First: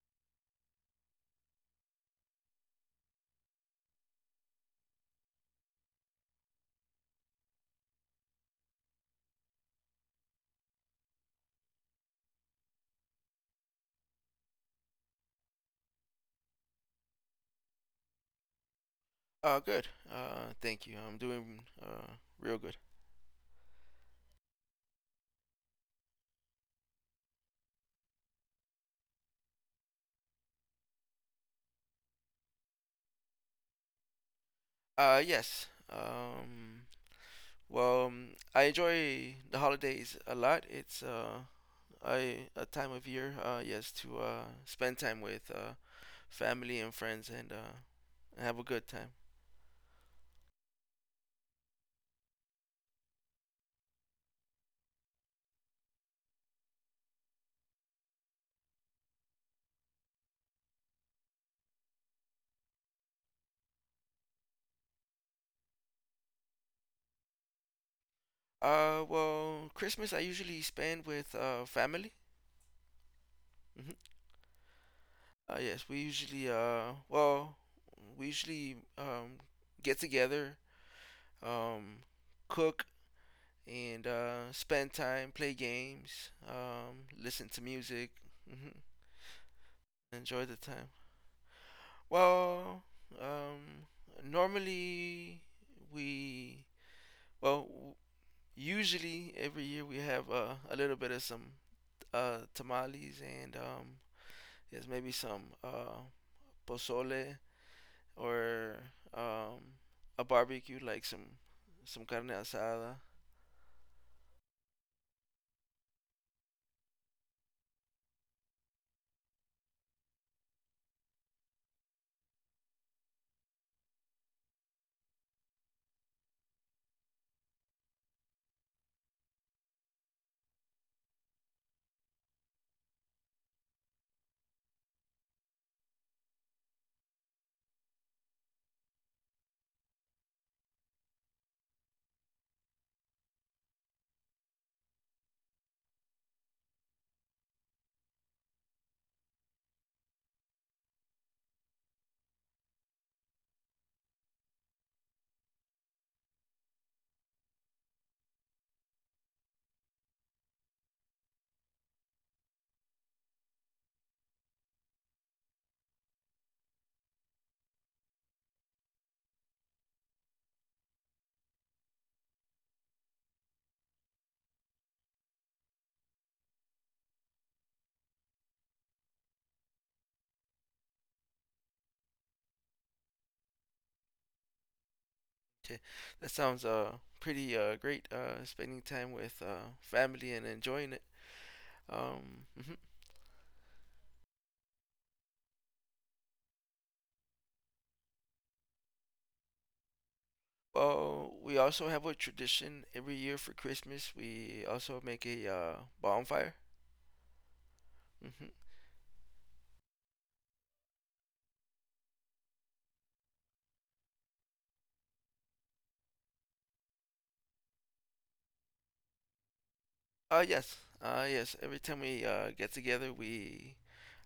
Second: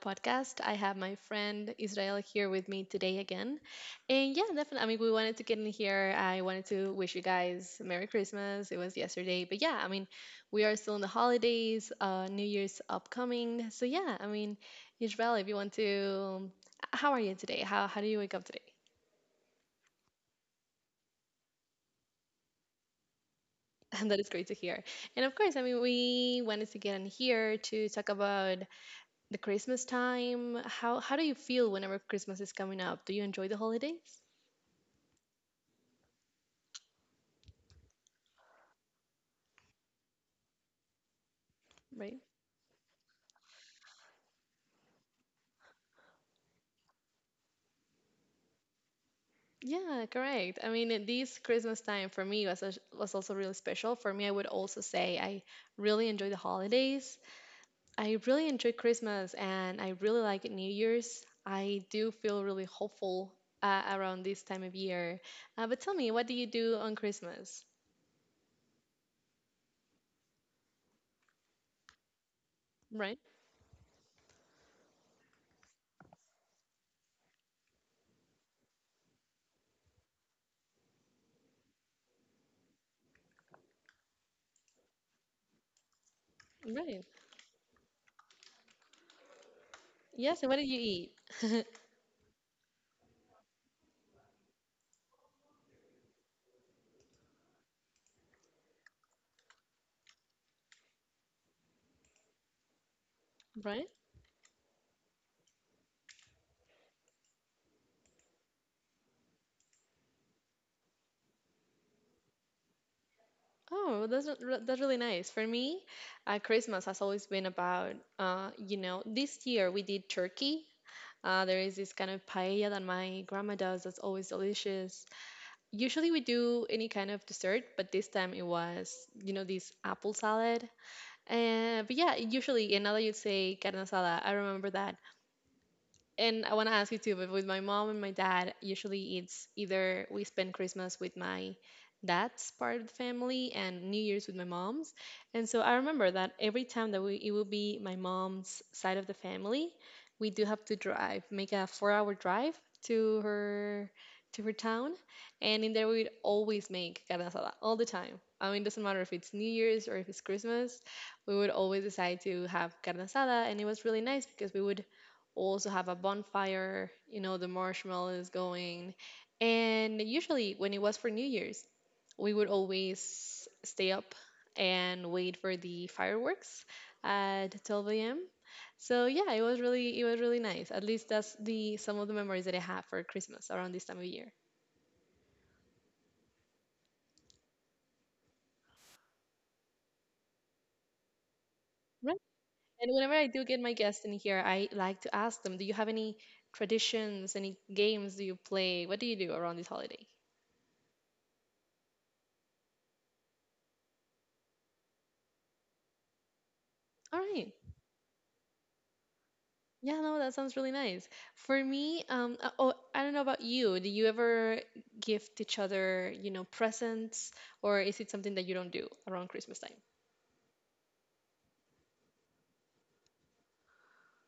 podcast. I have my friend Israel here with me today again. And yeah, definitely. I mean, we wanted to get in here. I wanted to wish you guys Merry Christmas. It was yesterday. But yeah, I mean, we are still in the holidays, New Year's upcoming. So yeah, I mean, Israel, if you want to, how are you today? How do you wake up today? Good. Thank you. I'm doing real good. And that is great to hear. And of course, I mean, we wanted to get in here to talk about the Christmas time. How do you feel whenever Christmas is coming up? Do you enjoy the holidays? Yes. Um, well, I enjoy the holidays a lot. It's Right. I a time of year. Yes, to spend time with family and friends and have a good time. Yeah, correct. I mean, this Christmas time for me was also really special. For me, I would also say I really enjoy the holidays. I really enjoy Christmas and I really like New Year's. I do feel really hopeful around this time of year. But tell me, what do you do on Christmas? Well, Christmas I usually spend with family. Right. Hmm. Yes, we usually we usually um get together, um, cook and spend time, play games, Right. Listen to music, mhm, Yes, enjoy and the what do you time. eat? Well, um, normally we well usually every year we have a little bit of some tamales, and Right. there's maybe some pozole, or um, a barbecue like some carne asada. Oh, that's really nice. For me, Christmas has always been about, this year we did turkey. There is this kind of paella that my grandma does that's always delicious. Usually we do any kind of dessert, but this time it was, this apple salad. But yeah, usually, and now that you say carne asada, I remember that, and I want to ask you too. But with my mom and my dad, usually it's either we spend Christmas with my dad's part of the family and New Year's with my mom's. And so I remember that every time that we, it will be my mom's side of the family, we do have to drive, make a 4-hour drive to her to her town. And in there we'd always make carne asada all the time. I mean, it doesn't matter if it's New Year's or if it's Christmas, we would always decide to have carne asada, and it was really nice because we would also have a bonfire, the marshmallows going. And usually, when it was for New Year's, we would always stay up and wait for the fireworks at 12 a.m. So yeah, it was really nice. At least that's the some of the memories that I have for Christmas around this time of year. Okay, that sounds pretty great. Spending time with family and enjoying it. Right. Mhm. And whenever I do get my guests in here, I like to ask them, do you have any traditions, any games do you play? What do you do around this holiday? Well, we also have a tradition every year for Christmas. We also make a bonfire. All right. Hmm. Yeah, no, that sounds really nice. For me, oh, I don't know about you. Do you ever gift each other, presents, or is it something that you don't do around Christmas time? Yes. Yes. Every time we get together, we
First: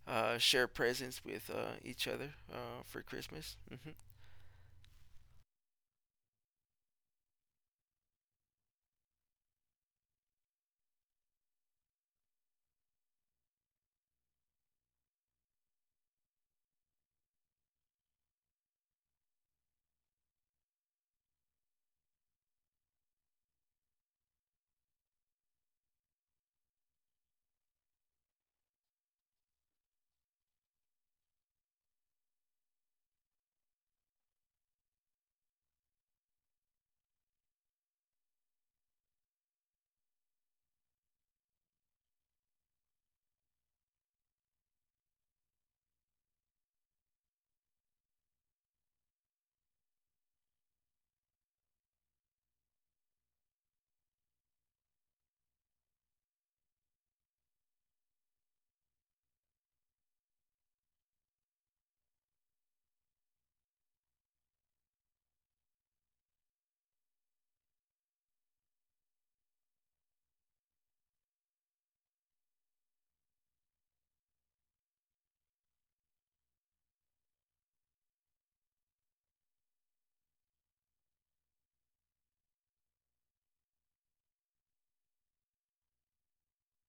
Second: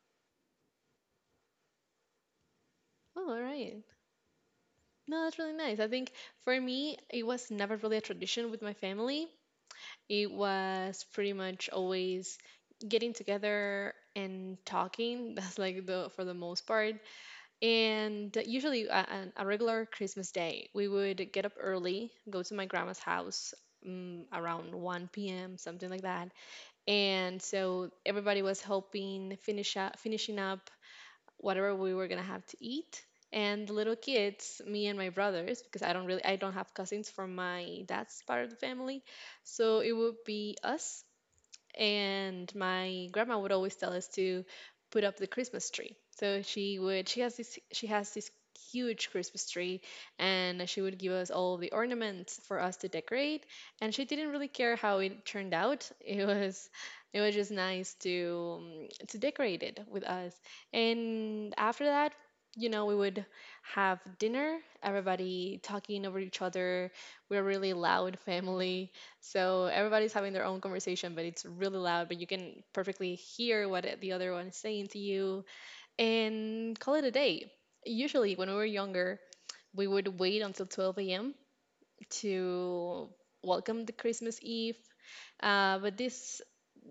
share presents with each other for Oh, all Christmas. right. Hmm. No, that's really nice. I think for me, it was never really a tradition with my family. It was pretty much always getting together and talking. That's like the for the most part. And usually, a regular Christmas day, we would get up early, go to my grandma's house around 1 p.m., something like that. And so everybody was helping finishing up whatever we were gonna have to eat. And the little kids, me and my brothers, because I don't have cousins from my dad's part of the family, so it would be us, and my grandma would always tell us to put up the Christmas tree. So she has this huge Christmas tree, and she would give us all the ornaments for us to decorate, and she didn't really care how it turned out. It was just nice to decorate it with us. And after that, we would have dinner, everybody talking over each other. We're a really loud family, so everybody's having their own conversation, but it's really loud, but you can perfectly hear what the other one is saying to you, and call it a day. Usually, when we were younger, we would wait until 12 a.m. to welcome the Christmas Eve. But this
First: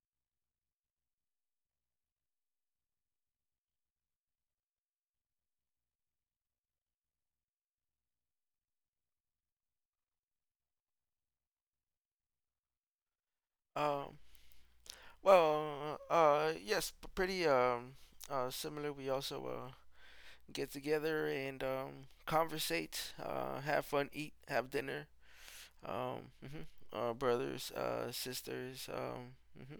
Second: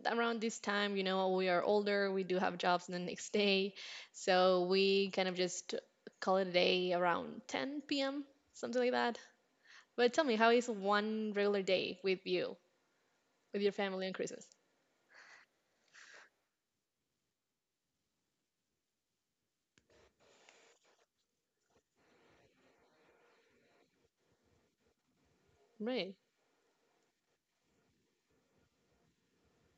Around this time, we are older, we do have jobs the next day, so we kind of just call it a day around 10 p.m., something like that. But tell me, how is one regular day with you, with your family on Um, Christmas? well, yes, pretty similar. We also get together and, conversate, have fun, eat, have dinner. Right. Mhm. Brothers, sisters,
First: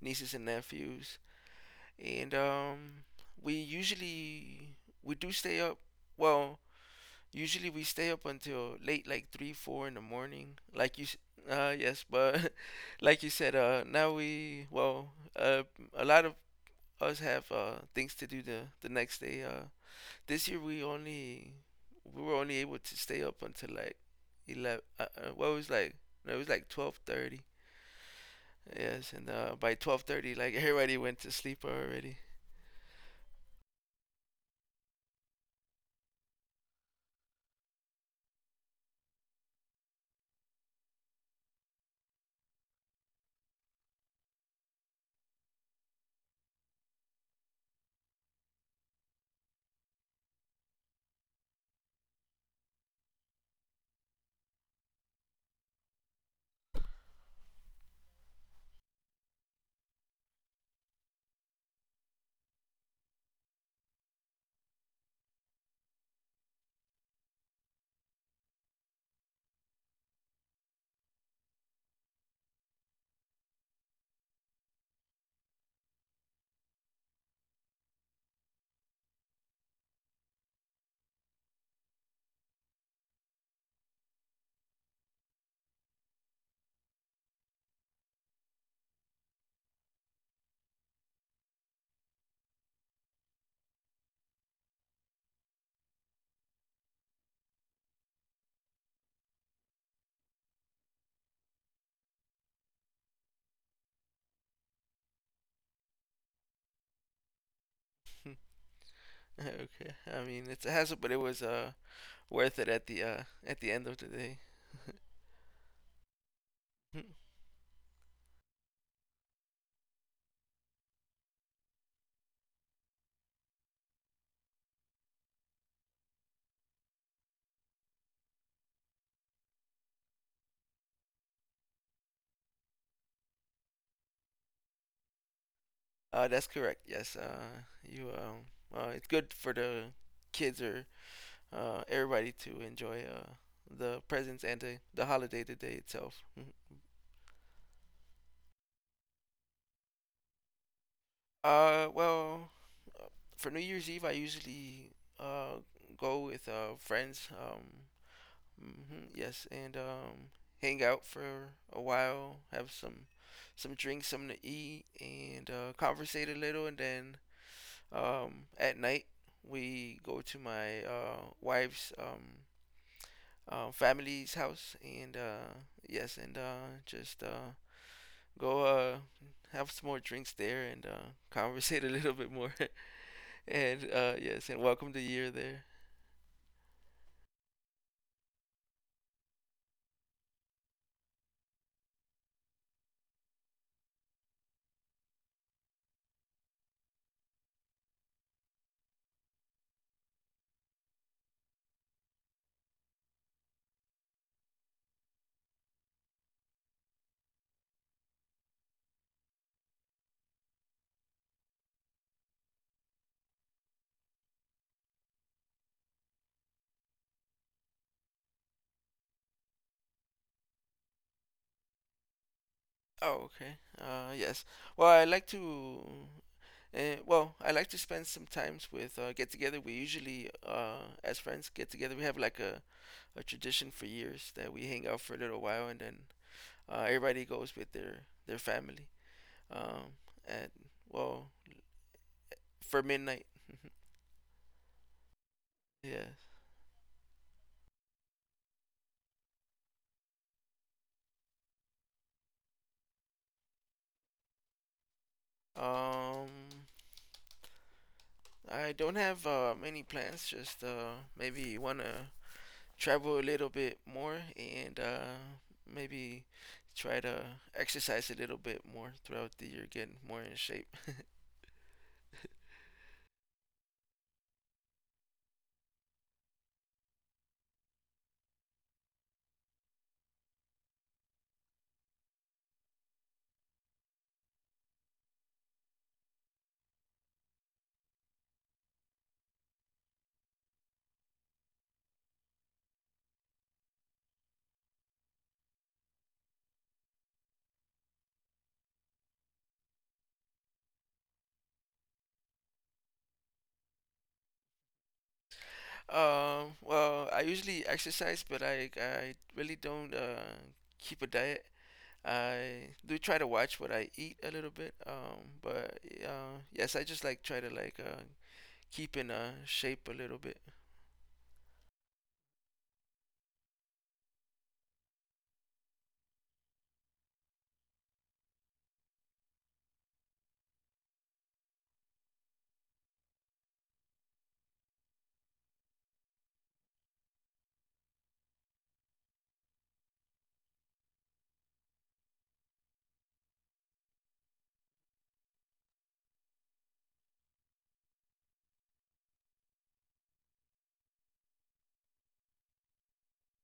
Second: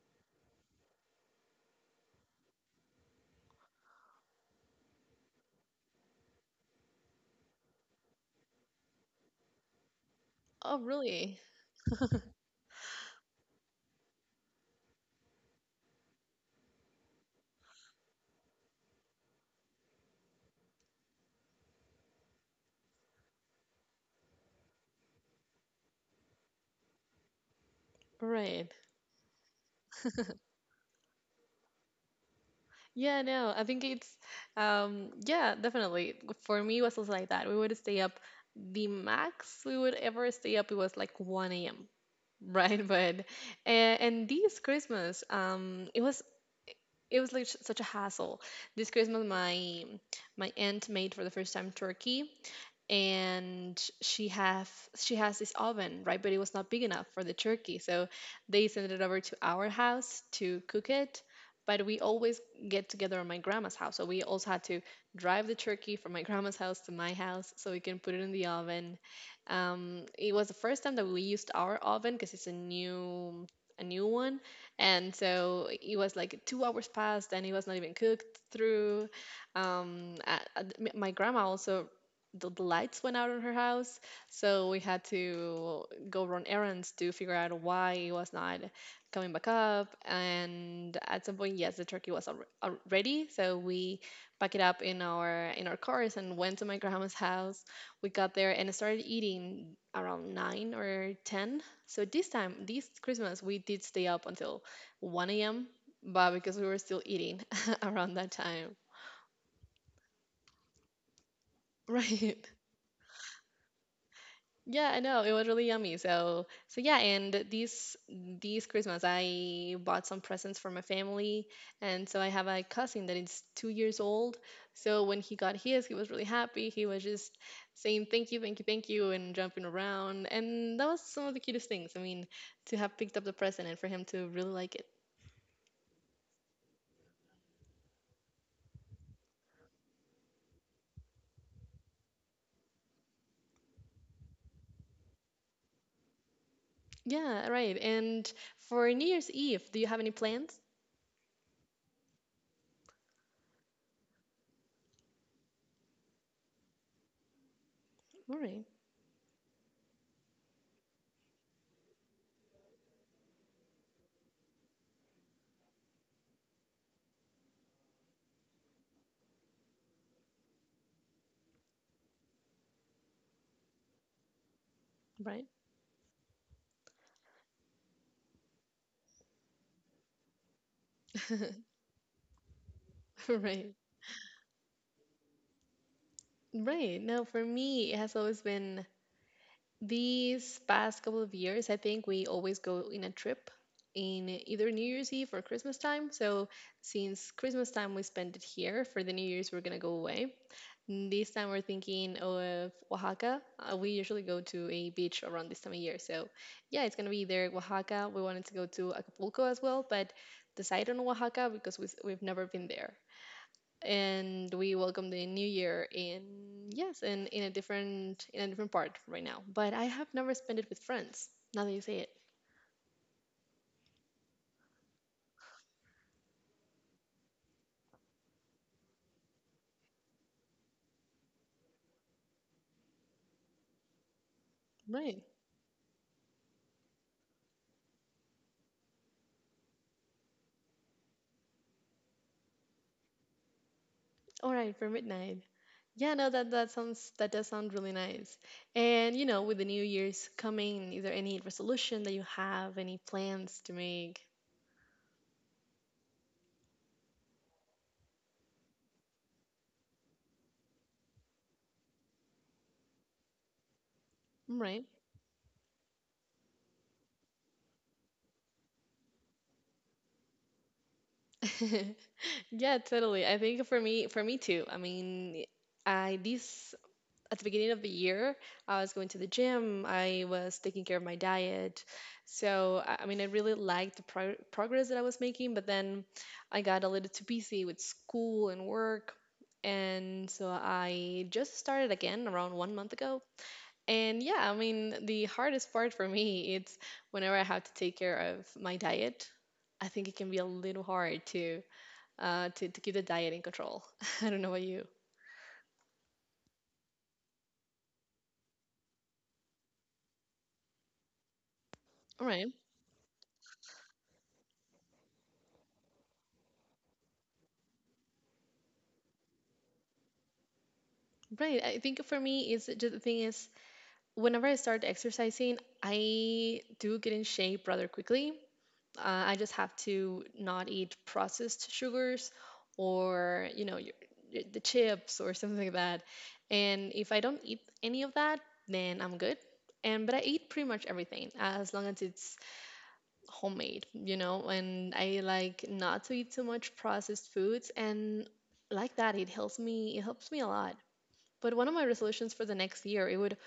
nieces and nephews, and we usually we do stay up. Well, usually we stay up until late, like three, four in the morning. Oh, Like you, really? Yes, but like you said, now we, uh, a lot of us have things to do the next day. This year we were only able to stay up until like 11, what was like — no, it was like 12:30. Right. Yes, and by 12:30, like, everybody went to sleep already. Yeah, no, I think it's, yeah, definitely. For me, it was also like that. We would stay up, the max we would ever stay up, it was like 1 a.m., right? But, and this Christmas, it was like such a hassle. This Christmas, my aunt made for the first time turkey, and she has this oven, right? But it was not big enough for the turkey, so they sent it over to our house to cook it. But we always get together at my grandma's house, so we also had to drive the turkey from my grandma's house to my house so we can put it in the oven. It was the first time that we used our oven because it's a new one. And so it was like 2 hours past and it was not even cooked through. My grandma also, the lights went out on her house, so we had to go run errands to figure out why it was not coming back up. And at some point, yes, the turkey was ready, so we packed it up in our cars and went to my grandma's house. We got there and started eating around nine or ten. So this time, this Christmas, we did stay up until 1 a.m. But because we were still eating around that time, Okay, I mean, it's a hassle, but it was right? worth it at the end of the day. Yeah, I know. It was really yummy. So yeah, and these Christmas I bought some presents for my family, and so I have a cousin that is 2 years old. So when he got his, he was really happy. He was just saying thank you, thank you, thank you, and jumping around, and that was some of the cutest things. I mean, to have picked up the present and for him to really like it. That's correct, yes. You It's good for the kids, or everybody, to enjoy the presents, and the holiday, the day itself. Yeah, right. And for New Year's Eve, do you have any plans? Well, for New Year's Eve, I usually uh, go with friends. All right, Mhm, yes, and hang out for a while, have some drinks, something to eat, and conversate a little. And then, at night, we go to my wife's family's house, and right, yes, and just go have some more drinks there and conversate a little bit more. right. And yes, and welcome the year there. Right. No, for me, it has always been these past couple of years, I think we always go in a trip in either New Year's Eve or Christmas time. So since Christmas time we spend it here, for the New Year's we're gonna go away. This time we're thinking of Oaxaca. We usually go to a beach around this time of year. So yeah, it's gonna be there, Oaxaca. We wanted to go to Acapulco as well, but decide on Oaxaca because we've never been there, and we welcome the new year in, yes, in a different part right now, but I have never spent it with friends, now that you say it. Oh, okay. Yes. Well, I like to. Well, I like to spend some times with get together. We usually, as friends, get together. We have like a tradition for years that we hang out for a Right. little while, and then everybody goes with their family. Um, at well, for midnight. All right, for midnight. Yeah, Yes. no, that that sounds that does sound really nice. And with the New Year's coming, is there any resolution that you have, any plans to make? Um, I don't have many plans. Just maybe one to travel a little bit more, and Right. Maybe try to exercise a little bit more throughout the year, get more in shape. Yeah, totally. I think for me, too. I mean, I this at the beginning of the year, I was going to the gym, I was taking care of my diet. So, I really liked the progress that I was making, but then I got a little too busy with school and work. And so I just started again around one month ago. And yeah, I mean, the hardest part for me, it's whenever I have to take care of my diet. I think it can be a little hard to to keep the diet in control. I don't know about you. Well, I usually exercise, but I really don't keep a diet. All right, I do try to watch what I eat a little bit, but yes, I just like try to like keep in shape a little bit. right. I think for me is just the thing is, whenever I start exercising, I do get in shape rather quickly. Uh, I just have to not eat processed sugars or, the chips or something like that. And if I don't eat any of that, then I'm good. And but I eat pretty much everything as long as it's homemade, and I like not to eat too much processed foods, and like that it helps me a lot. But one of my resolutions for the next year, it would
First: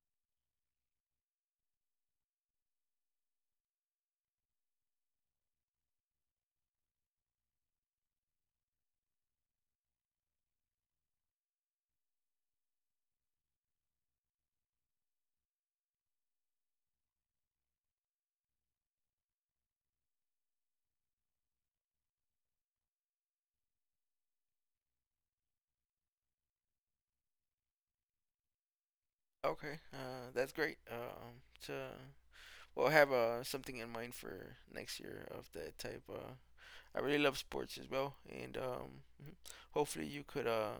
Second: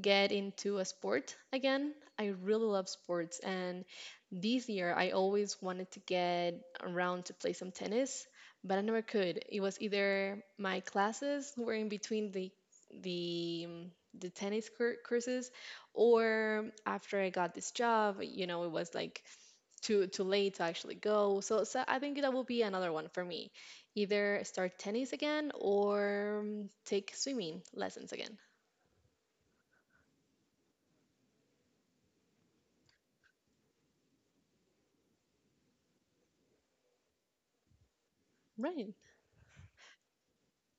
get into a sport again. I really love sports, and this year I always wanted to get around to play some tennis, but I never could. It was either my classes were in between the um, the tennis courses, or after I got this job, it was like too late to actually go. So I think that will be another one for me. Either start tennis again or take swimming lessons again. Okay, that's great. To well, I have something in mind for next year of that type. I really love sports as well, and Right. hopefully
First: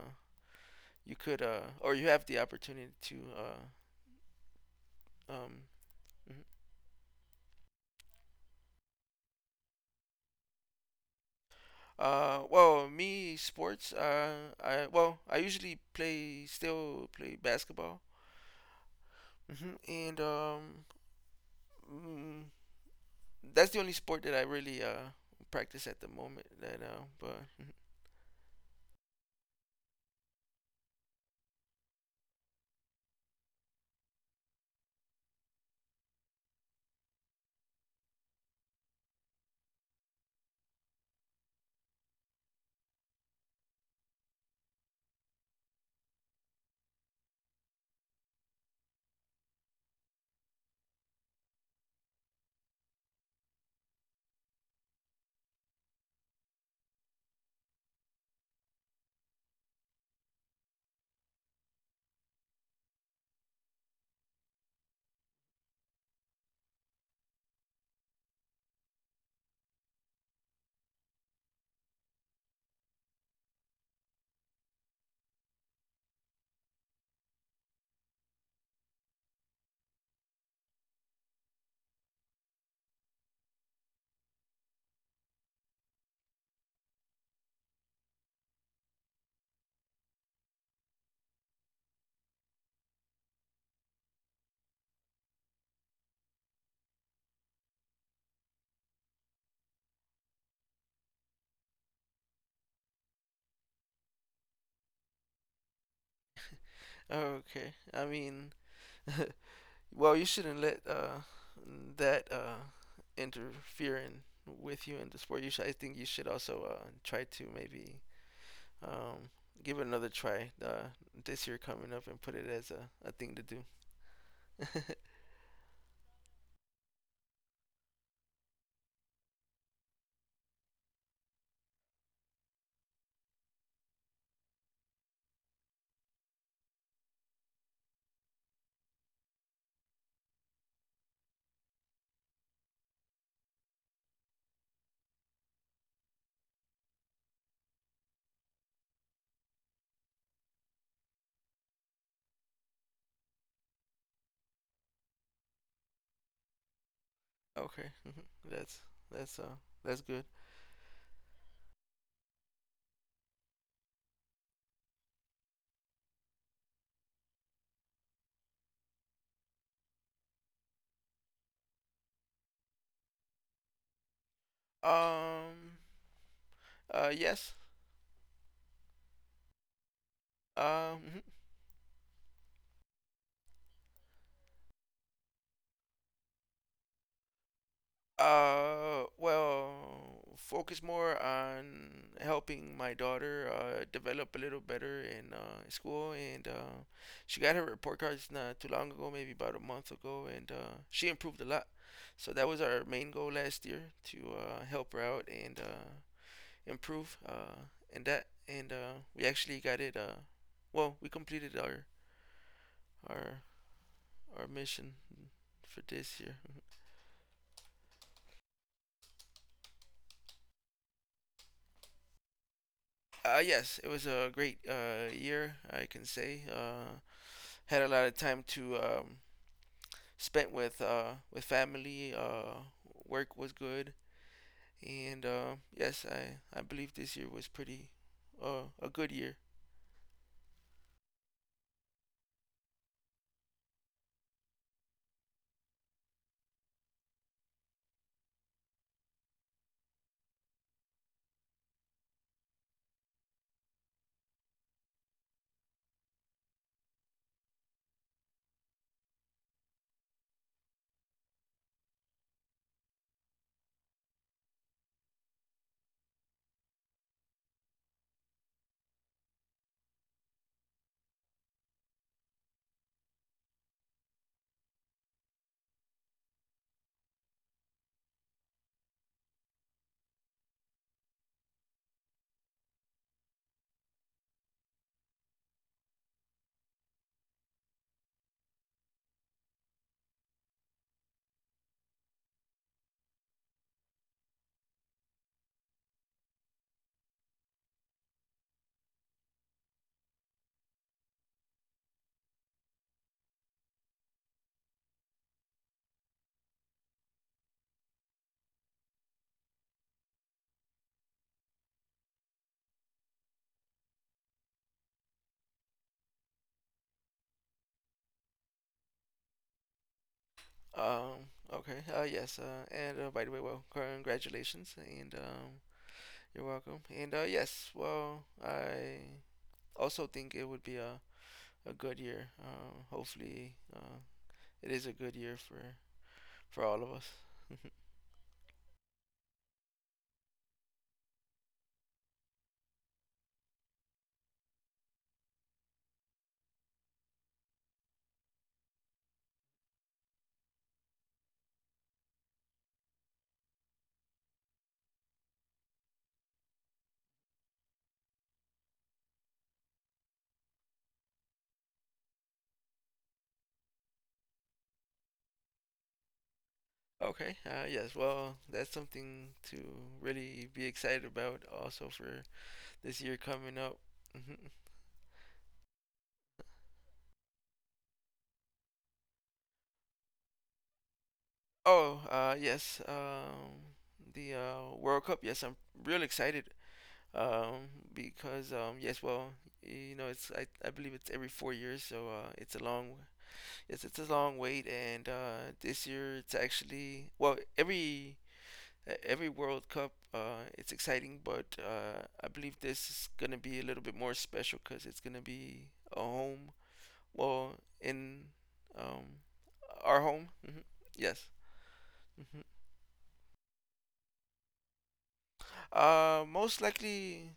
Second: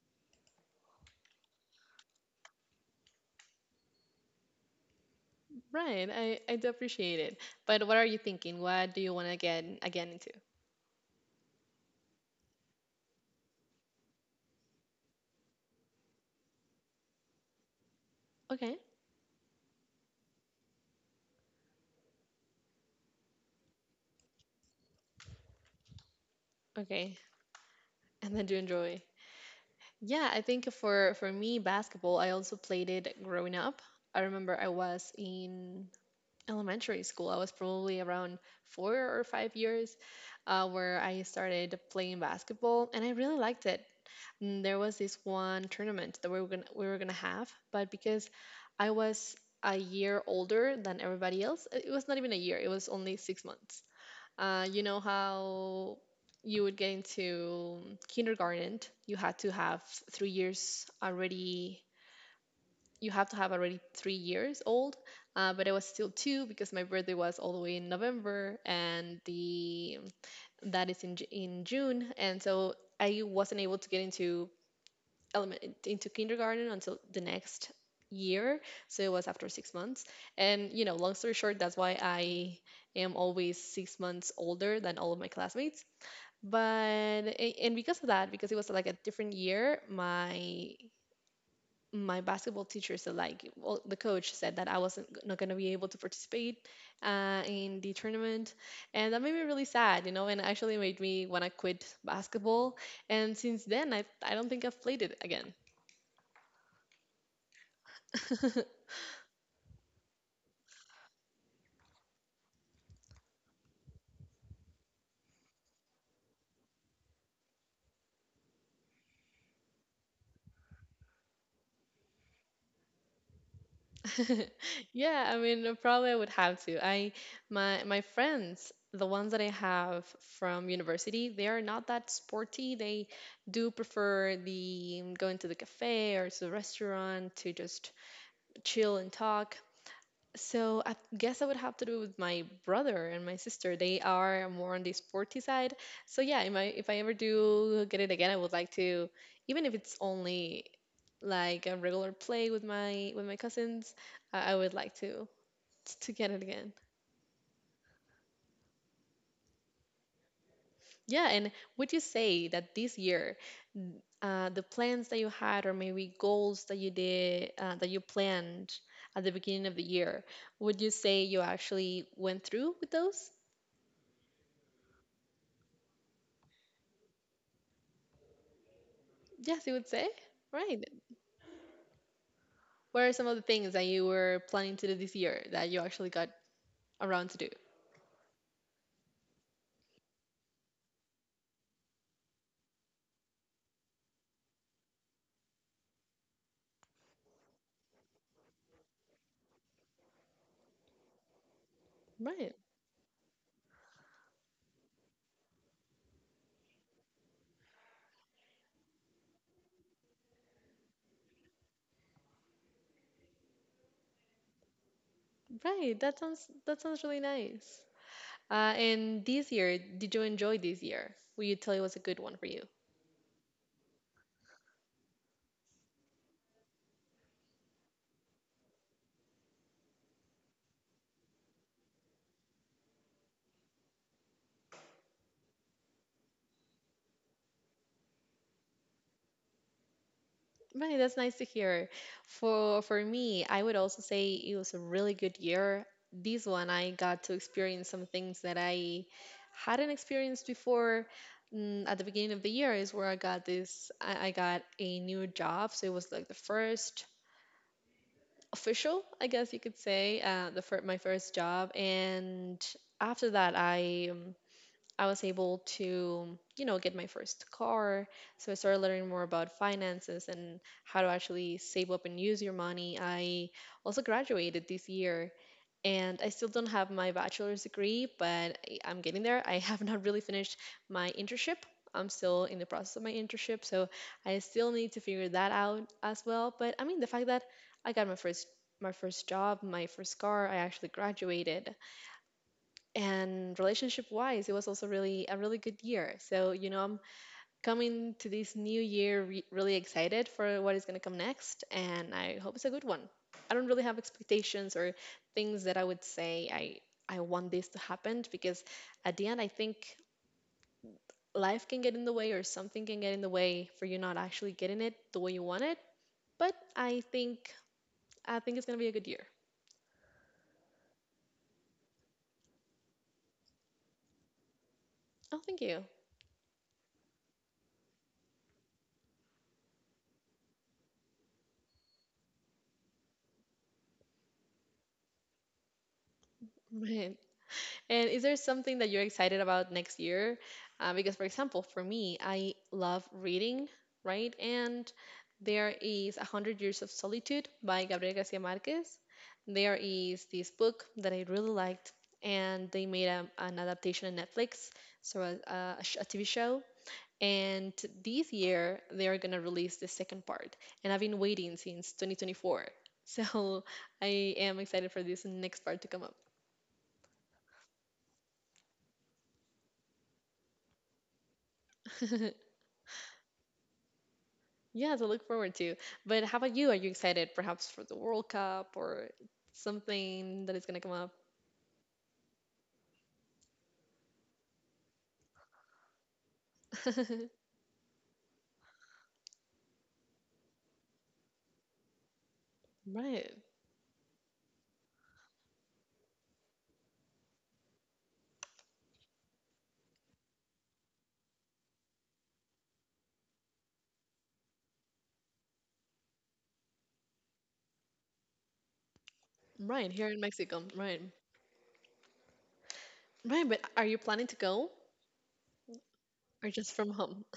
you could or you have the opportunity to um, Right, I, mhm. I do appreciate it. But what are you thinking? What do you want to get again into? Well, me sports. I usually play still play basketball. Okay, And mm, that's the only sport that I really practice at the moment. That okay. but And then do you enjoy? Yeah, I think for me, basketball, I also played it growing up. I remember I was in elementary school. I was probably around 4 or 5 years where I started playing basketball, and I really liked it. There was this one tournament that we were gonna have, but because I was a year older than everybody else, it was not even a year. It was only 6 months. You know how you would get into kindergarten, you had to have 3 years already. You have to have already 3 years old, but I was still two because my birthday was all the way in November, and the that is in June, and so I wasn't able to get into kindergarten until the next year. So it was after 6 months. And long story short, that's why I am always 6 months older than all of my classmates. But and because of that, because it was like a different year, my basketball teacher said, like, well, the coach said that I wasn't not gonna be able to participate in the tournament, and that made me really sad, you know, and actually made me wanna quit basketball. And since then, I don't think I've played it again. okay, I mean, Well, you shouldn't let that interfere with you in the sport. I think you should also try to maybe, um, give it another try, this year coming up, and put it as a thing to do. Yeah, I mean, probably I would have to. I my my friends, the ones that I have from university, they are not that sporty. They do prefer the going to the cafe or to the restaurant to just chill and talk. So I guess I would have to do with my brother and my sister. They are more on the sporty side. So yeah, if I ever do get it again, I would like to, even if it's only like a regular play with my cousins, I would like to get it again. Okay. Mhm. that's that's uh that's good. Yeah, and would you say that this year, n- the plans that you had, or maybe goals that you did, that you planned at the beginning of the year, would you say you actually went through with those? Um, yes. Yes, you would say. Right. Um, mhm. What are some of the things that you were planning to do this year that you actually got around to do? Well, focus more on helping my daughter develop a little better in school, and she got her report cards not too long ago, maybe about a month ago, and she improved a lot. So that Right. was our main goal last year, to help her out and improve in that, and we actually got it. Well, we completed our our mission for Right. That this year. sounds that sounds really nice. And this year, did you enjoy this year? Will you tell it was a good one for you? Yes, it was a great year, I can say. Had a lot of time to, spent with family. Work was good, and yes, I believe this year was pretty, a good year. Right, that's nice to hear. For me, I would also say it was a really good year. This one, I got to experience some things that I hadn't experienced before. At the beginning of the year is where I got this. I got a new job, so it was like the first official, I guess you could say, my first job. And after that, I was able to get my first car. So I started learning more about finances and how to actually save up and use your money. I also graduated this year and I still don't have my bachelor's degree, but I'm getting there. I have not really finished my internship. I'm still in the process of my internship, so I still need to figure that out as well. But I mean, the fact that I got my first job, my first car, I actually graduated, and relationship wise, it was also really a really good year. So I'm coming to this new year really excited for what is going to come next, and I hope it's a good one. I don't really have expectations or things that I would say I want this to happen, because at the end I think life can get in the way or something can get in the way for you not actually getting it the way you want it. But I think it's going to be a good year. Okay. Yes. And by the way, well, congratulations, and Oh, thank you. you're welcome. And yes, well, I also think it would be a good year. Hopefully, it is a good year for all of us. Right. And is there something that you're excited about next year? Because for example, for me, I love reading, right? And there is A Hundred Years of Solitude by Gabriel Garcia Marquez. There is this book that I really liked, and they made an adaptation on Netflix, so a TV show. And this year, they are going to release the second part. And I've been waiting since 2024. So I am excited for this next part to come up. Okay, yes, well, that's something to really be excited about, also for this year coming up. Mhm. Yeah, to look forward to. But how about you? Are you excited perhaps for the World Cup or something that is going to come up? Oh, yes, the World Cup, yes, I'm real excited, because, yes, well, you know, it's I believe it's every 4 years, so Right. yes, it's a long wait, and this year it's actually, well, every every World Cup, it's exciting, but I believe this is gonna be a little bit more special because it's gonna be a home. Well, in, um, Right, our here in home. Hmm. Mexico. Right. Yes. Hmm. Right, but are you planning to go Uh, or most just from home? likely.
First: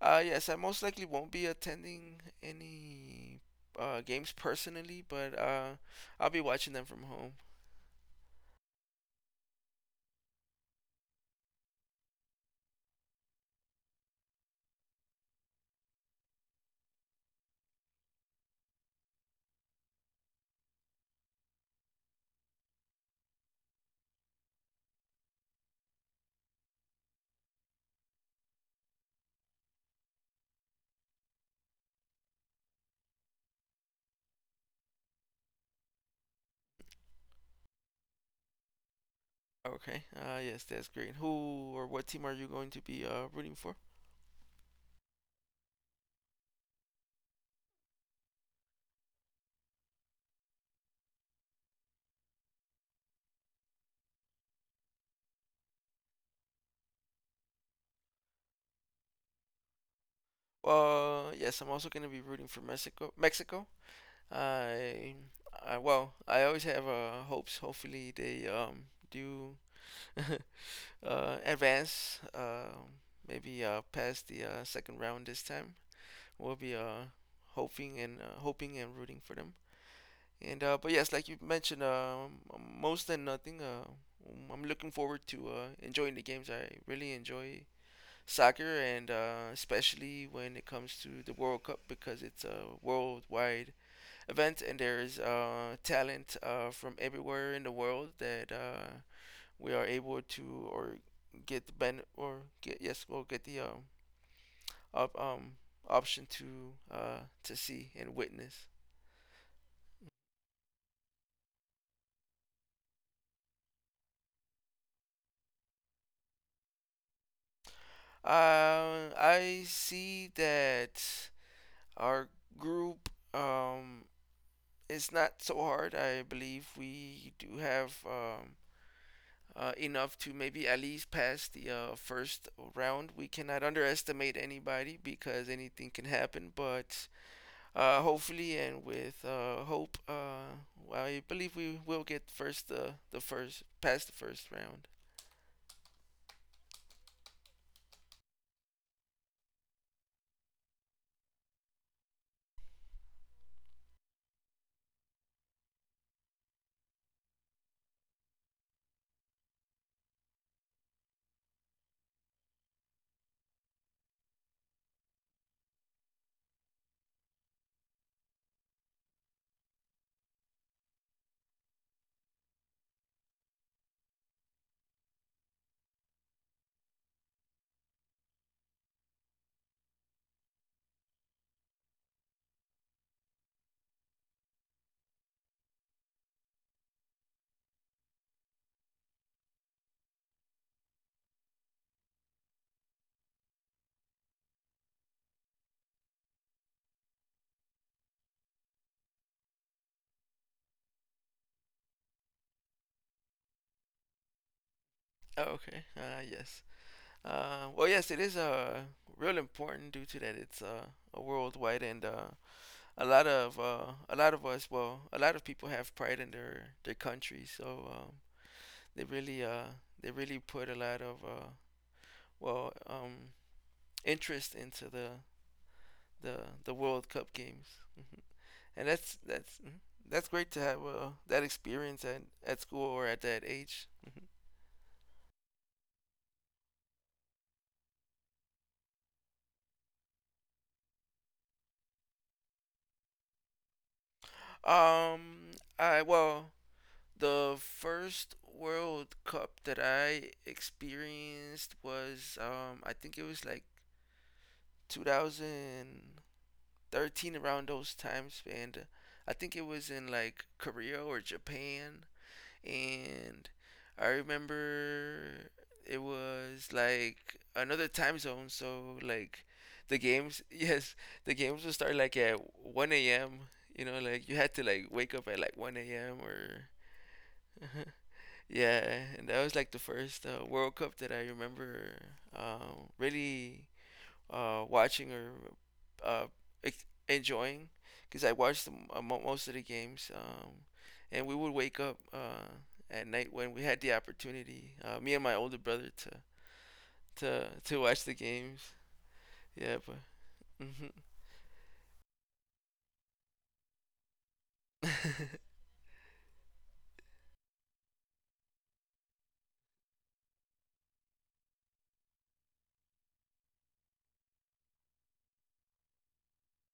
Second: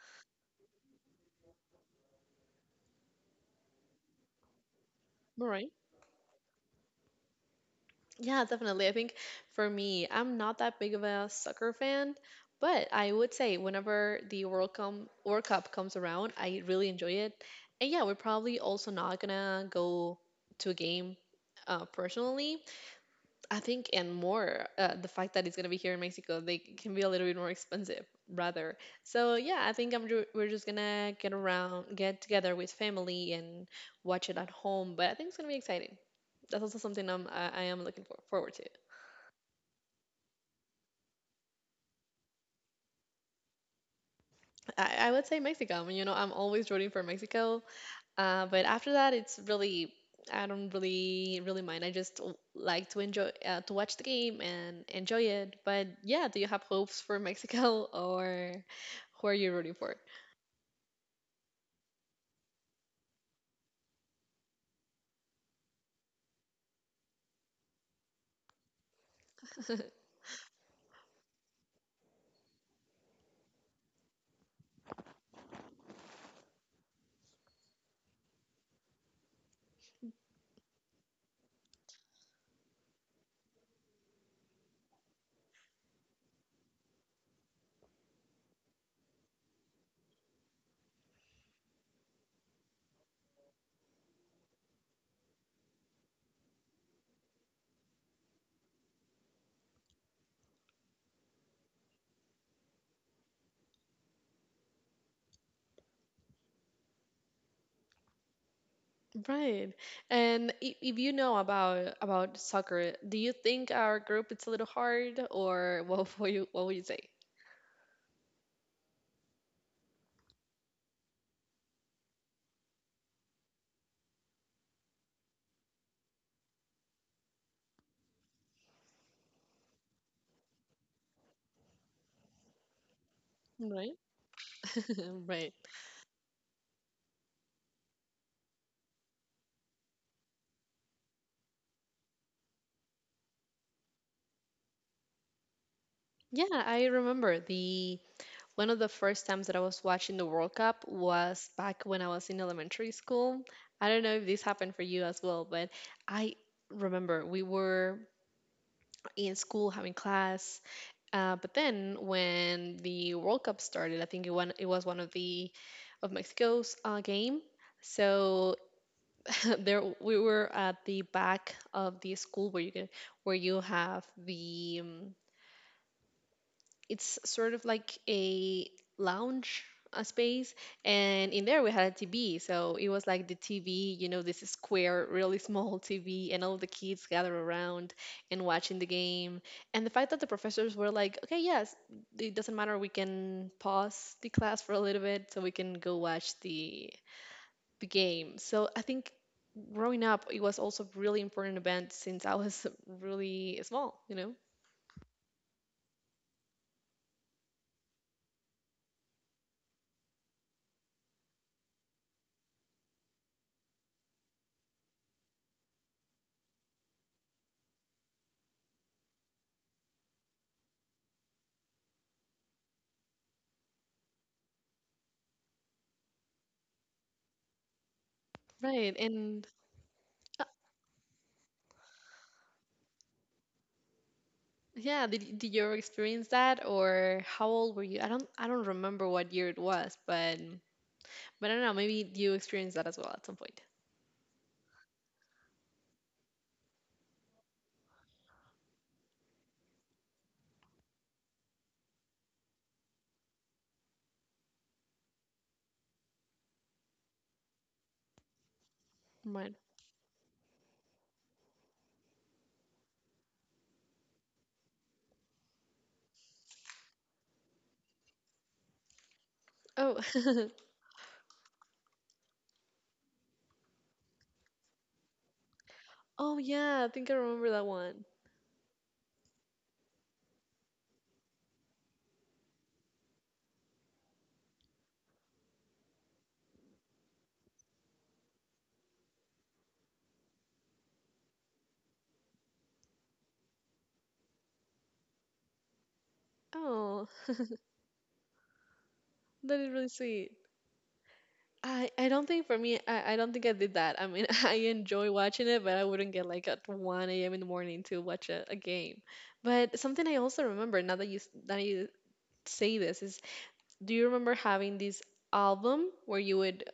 Yes, I most likely won't be attending any games personally, but All right. I'll be watching them from home. Yeah, definitely. I think for me, I'm not that big of a soccer fan, but I would say whenever the World Cup comes around, I really enjoy it. And yeah, we're probably also not gonna go to a game personally, I think, and more, the fact that it's gonna be here in Mexico, they can be a little bit more expensive, rather. So yeah, I think we're just gonna get around, get together with family and watch it at home. But I think it's gonna be exciting. That's also something I am looking forward to. Okay. Yes, that's great. Who or what team are you going to be rooting for? I would say Mexico. I mean, I'm always rooting for Mexico. But after that, it's really I don't really mind. I just like to enjoy to watch the game and enjoy it. But yeah, do you have hopes for Mexico or who are you rooting for? Yes, I'm also going to be rooting for Mexico. Mexico. I, I always have hopes. Hopefully they do advance. Maybe past the second round this time. We'll be hoping and rooting for them. And but yes, like you mentioned, most than nothing. I'm looking forward to enjoying the games. I really enjoy soccer, and especially when it comes to the World Cup, because it's a worldwide event, and there is talent from everywhere in the world, that we are able to or get the ben or get, yes, we'll get the op- um option to see and witness. Right. And if you know about soccer, do you think our group it's a little hard or what would you say? I see that our group, is not so hard. I believe we do have, enough to maybe at least pass the first round. We cannot Right. underestimate anybody, because Right. anything can happen. But hopefully, and with hope, I believe we will get first the first past the first round. Yeah, I remember the one of the first times that I was watching the World Cup was back when I was in elementary school. I don't know if this happened for you as well, but I remember we were in school having class. But then when the World Cup started, I think it was one of the of Mexico's game. So there we were at the back of the school where you have the it's sort of like a lounge space, and in there we had a TV. So it was like the TV, this square, really small TV, and all the kids gather around and watching the game, and the fact that the professors were like, okay, yes, it doesn't matter, we can pause the class for a little bit so we can go watch the game. So I think growing up it was also really important event since I was really small. Oh, okay. Yes. Well, yes, it is real important, due to that it's a worldwide, and a lot of us, well, a lot of people have pride in their country. So they really uh they really put a lot of well um interest into the the World Cup games. Mhm. And Right. And that's mhm. that's great to have that experience at school, or at that age. yeah, did you ever experience that or how old were you? I don't remember what year it was, but I don't know, maybe you experienced that as well at some point. Um, I well the first World Cup that I experienced was, I think it was like 2013, around those times. And I think Mine. it was in like Korea or Japan. And I remember it was like another time zone, so like Oh. Yes, the games would start like at 1 a.m. You know, like you had to like wake up at like 1 a.m., Oh or yeah, I think I remember that one. yeah. And that was like the first World Cup that I remember, really watching, or uh, enjoying, because I watched, most of the games. And we would wake up at night, when we had the opportunity, me and my older brother, to Oh, to to watch the games. that is Yeah, really but, sweet. hmm. I don't think for me I don't think I did that. I mean I enjoy watching it, but I wouldn't get like at 1 a.m. in the morning to watch a game. But something I also remember, now that you say this, is, do you remember having this album where you would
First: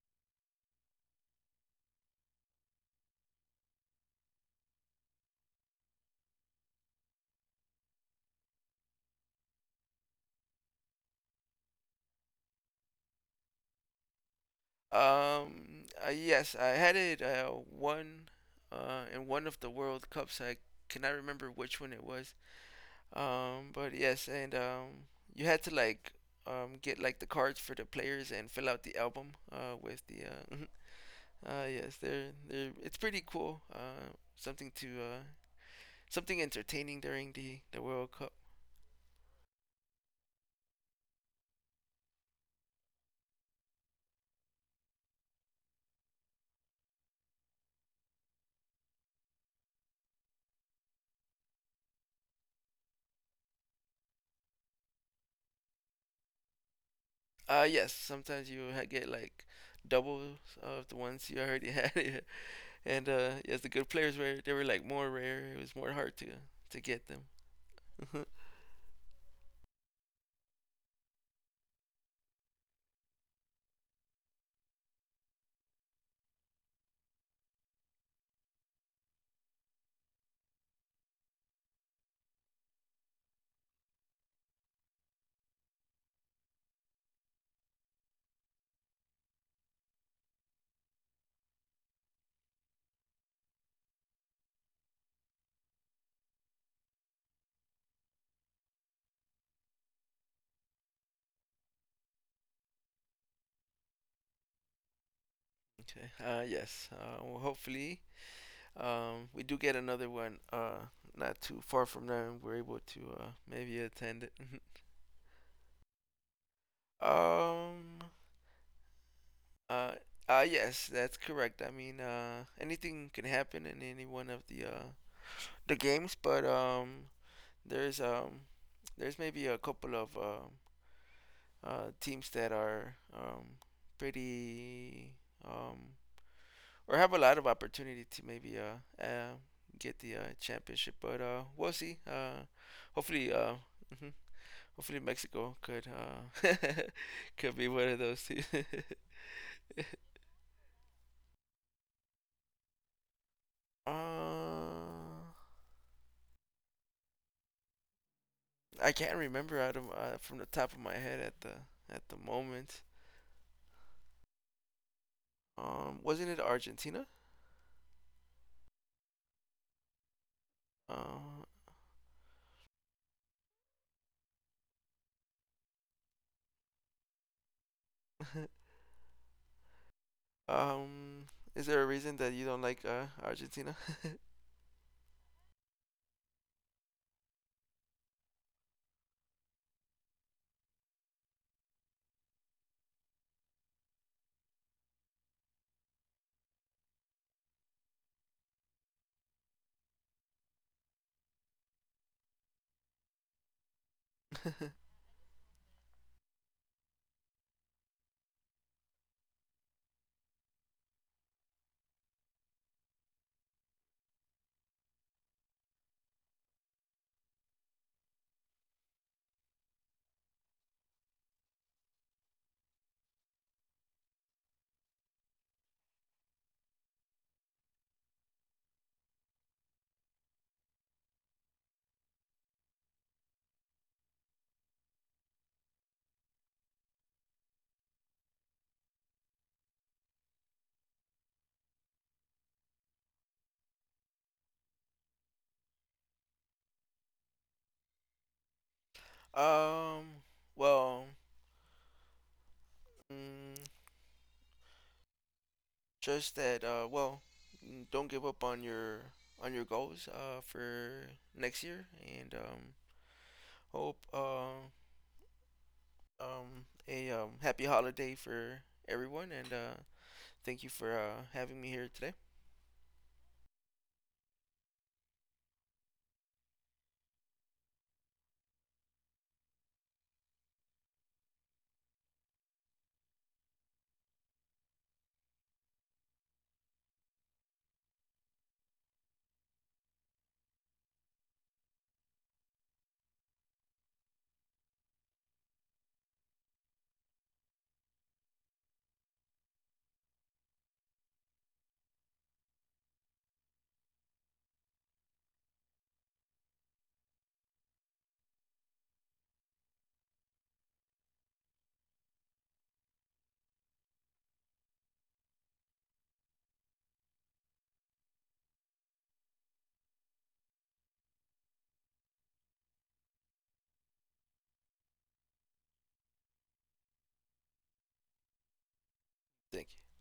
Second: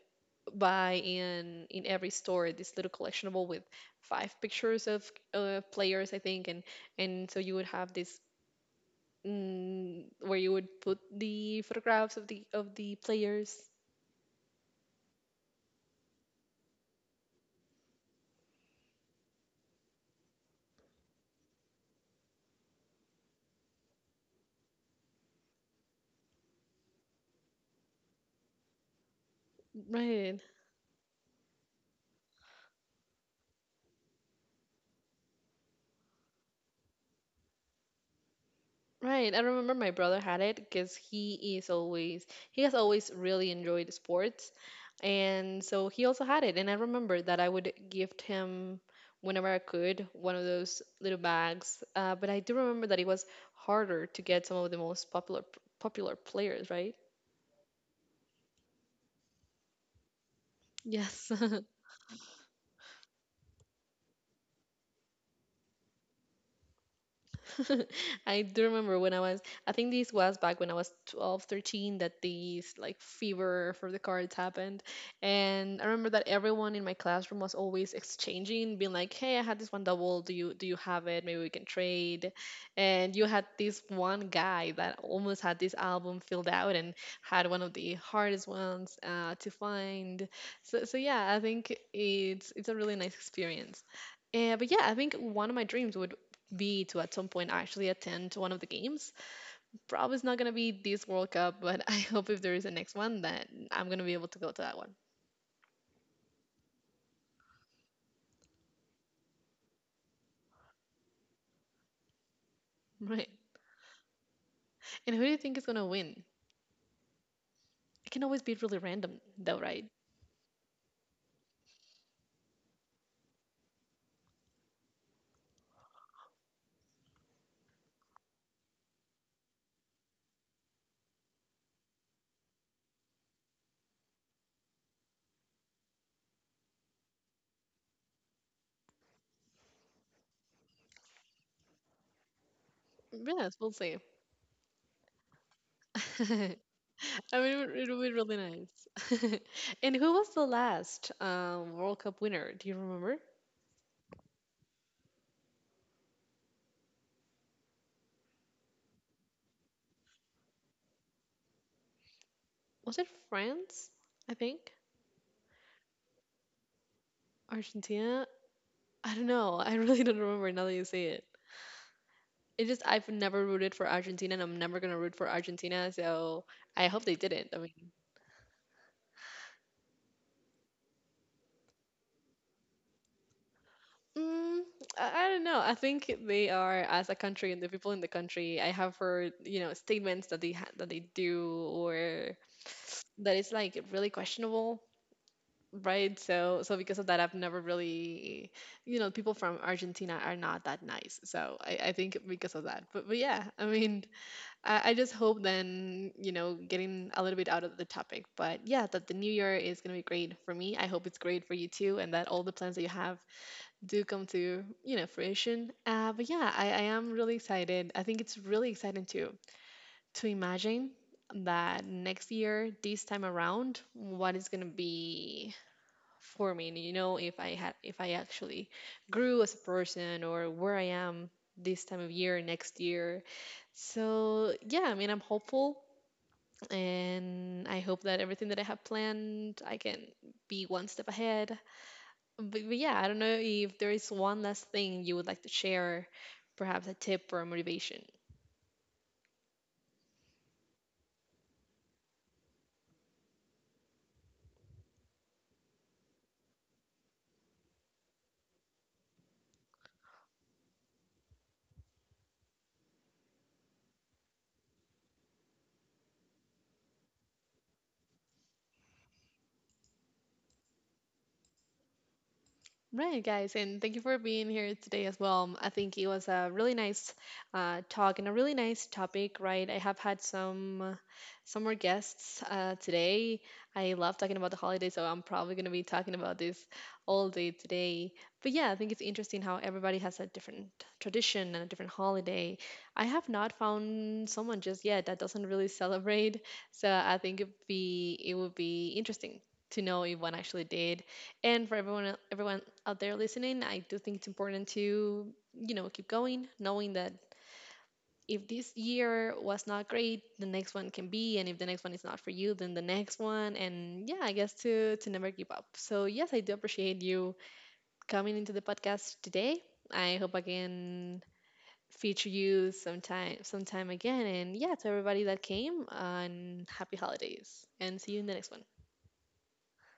buy in every store this little collectionable with five pictures of players I think, and so you would have this where you would put the photographs of the players, um, yes, I had it one, in one of the World Cups. I cannot remember which one it was. But yes, and you had to like, get like the cards for the players, and fill out the album with the. right. Yes, they're it's pretty cool. Something to something entertaining during the World Cup. Right. I remember my brother had it because he has always really enjoyed sports. And so he also had it. And I remember that I would gift him whenever I could one of those little bags. But I do remember that it was harder to get some of the most popular players, right? Yes, sometimes you get like doubles of the ones Yes. you already had. And yes, the good players were they were like more rare. It was more hard to get them. I do remember I think this was back when I was 12, 13 that these like fever for the cards happened. And I remember that everyone in my classroom was always exchanging, being like, "Hey, I had this one double. Do you have it? Maybe we can trade." And you had this one guy that almost had this album filled out and had one of the hardest ones to find. So yeah, I think it's a really nice experience. But yeah, I think one of my dreams would be to at some point actually attend one of the games. Probably it's not gonna be this World Cup, but I hope if there is a next one that I'm gonna be able to go to that one. Okay. Yes. Well, hopefully we do get another one not too far from there, and we're able to Right. Maybe attend it. And who do you think is gonna win? um, It can always be really random though, right? uh, yes, that's correct. I mean, anything can happen in any one of the games, but there's um, there's maybe a couple of teams that are, pretty, um, or have a lot of opportunity to maybe get the championship, but we'll see. Hopefully. Yes, we'll see. mhm. Hopefully Mexico could I mean, could be one it of would be those really too. nice. And who was the last World Cup winner? Do you remember? uh, I can't remember out of from the top of my head at the moment. Was it France? I think Wasn't it Argentina? Argentina. I don't know. I really don't remember now that you say it. Um, It just I've never rooted for Argentina, and I'm never gonna root for Argentina. So I hope they didn't. I mean, um, is there a reason that you don't like Argentina? mm, I don't know. I think they are as a country and the people in the country. I have heard, you know, statements that that they do or that it's like really questionable, right? So because of that, I've never really, you know, people from Argentina are not that nice. So I think because of that. But yeah, I mean I just hope then, getting a little bit out of the topic, but yeah, that the new year is going to be great for me. I hope it's great for you too, and that all the plans that you have do come to, fruition. But yeah, I am really excited. I think it's really exciting to imagine that next year, this time around, what is going to be for me. And, you know, if I had, if I actually grew as a person or where I am this time of year next year. So yeah, I mean, I'm hopeful and I hope that everything that I have planned, I can be one step ahead. But yeah, I don't know if there is one last thing you would like to share, perhaps a tip or a motivation. um, well, mm, just that. Well, don't give up on your goals, for next year, and hope a happy holiday for everyone. And thank you for having me here today. Right, guys, and thank you for being here today as well. I think it was a really nice talk and a really nice topic, right? I have had some more guests today. I love talking about the holidays, so I'm probably going to be talking about this all day today. But yeah, I think it's interesting how everybody has a different tradition and a different holiday. I have not found someone just yet that doesn't really celebrate, so I think it would be interesting to know if one actually did, and for everyone everyone out there listening, I do think it's important to, you know, keep going, knowing that if this year was not great, the next one can be, and if the next one is not for you, then the next one, and yeah, I guess to never give up. So yes, I do appreciate you coming into the podcast today. I hope I can feature you sometime again, and yeah, to everybody that came, and happy holidays, and see you in the next one. Thank you.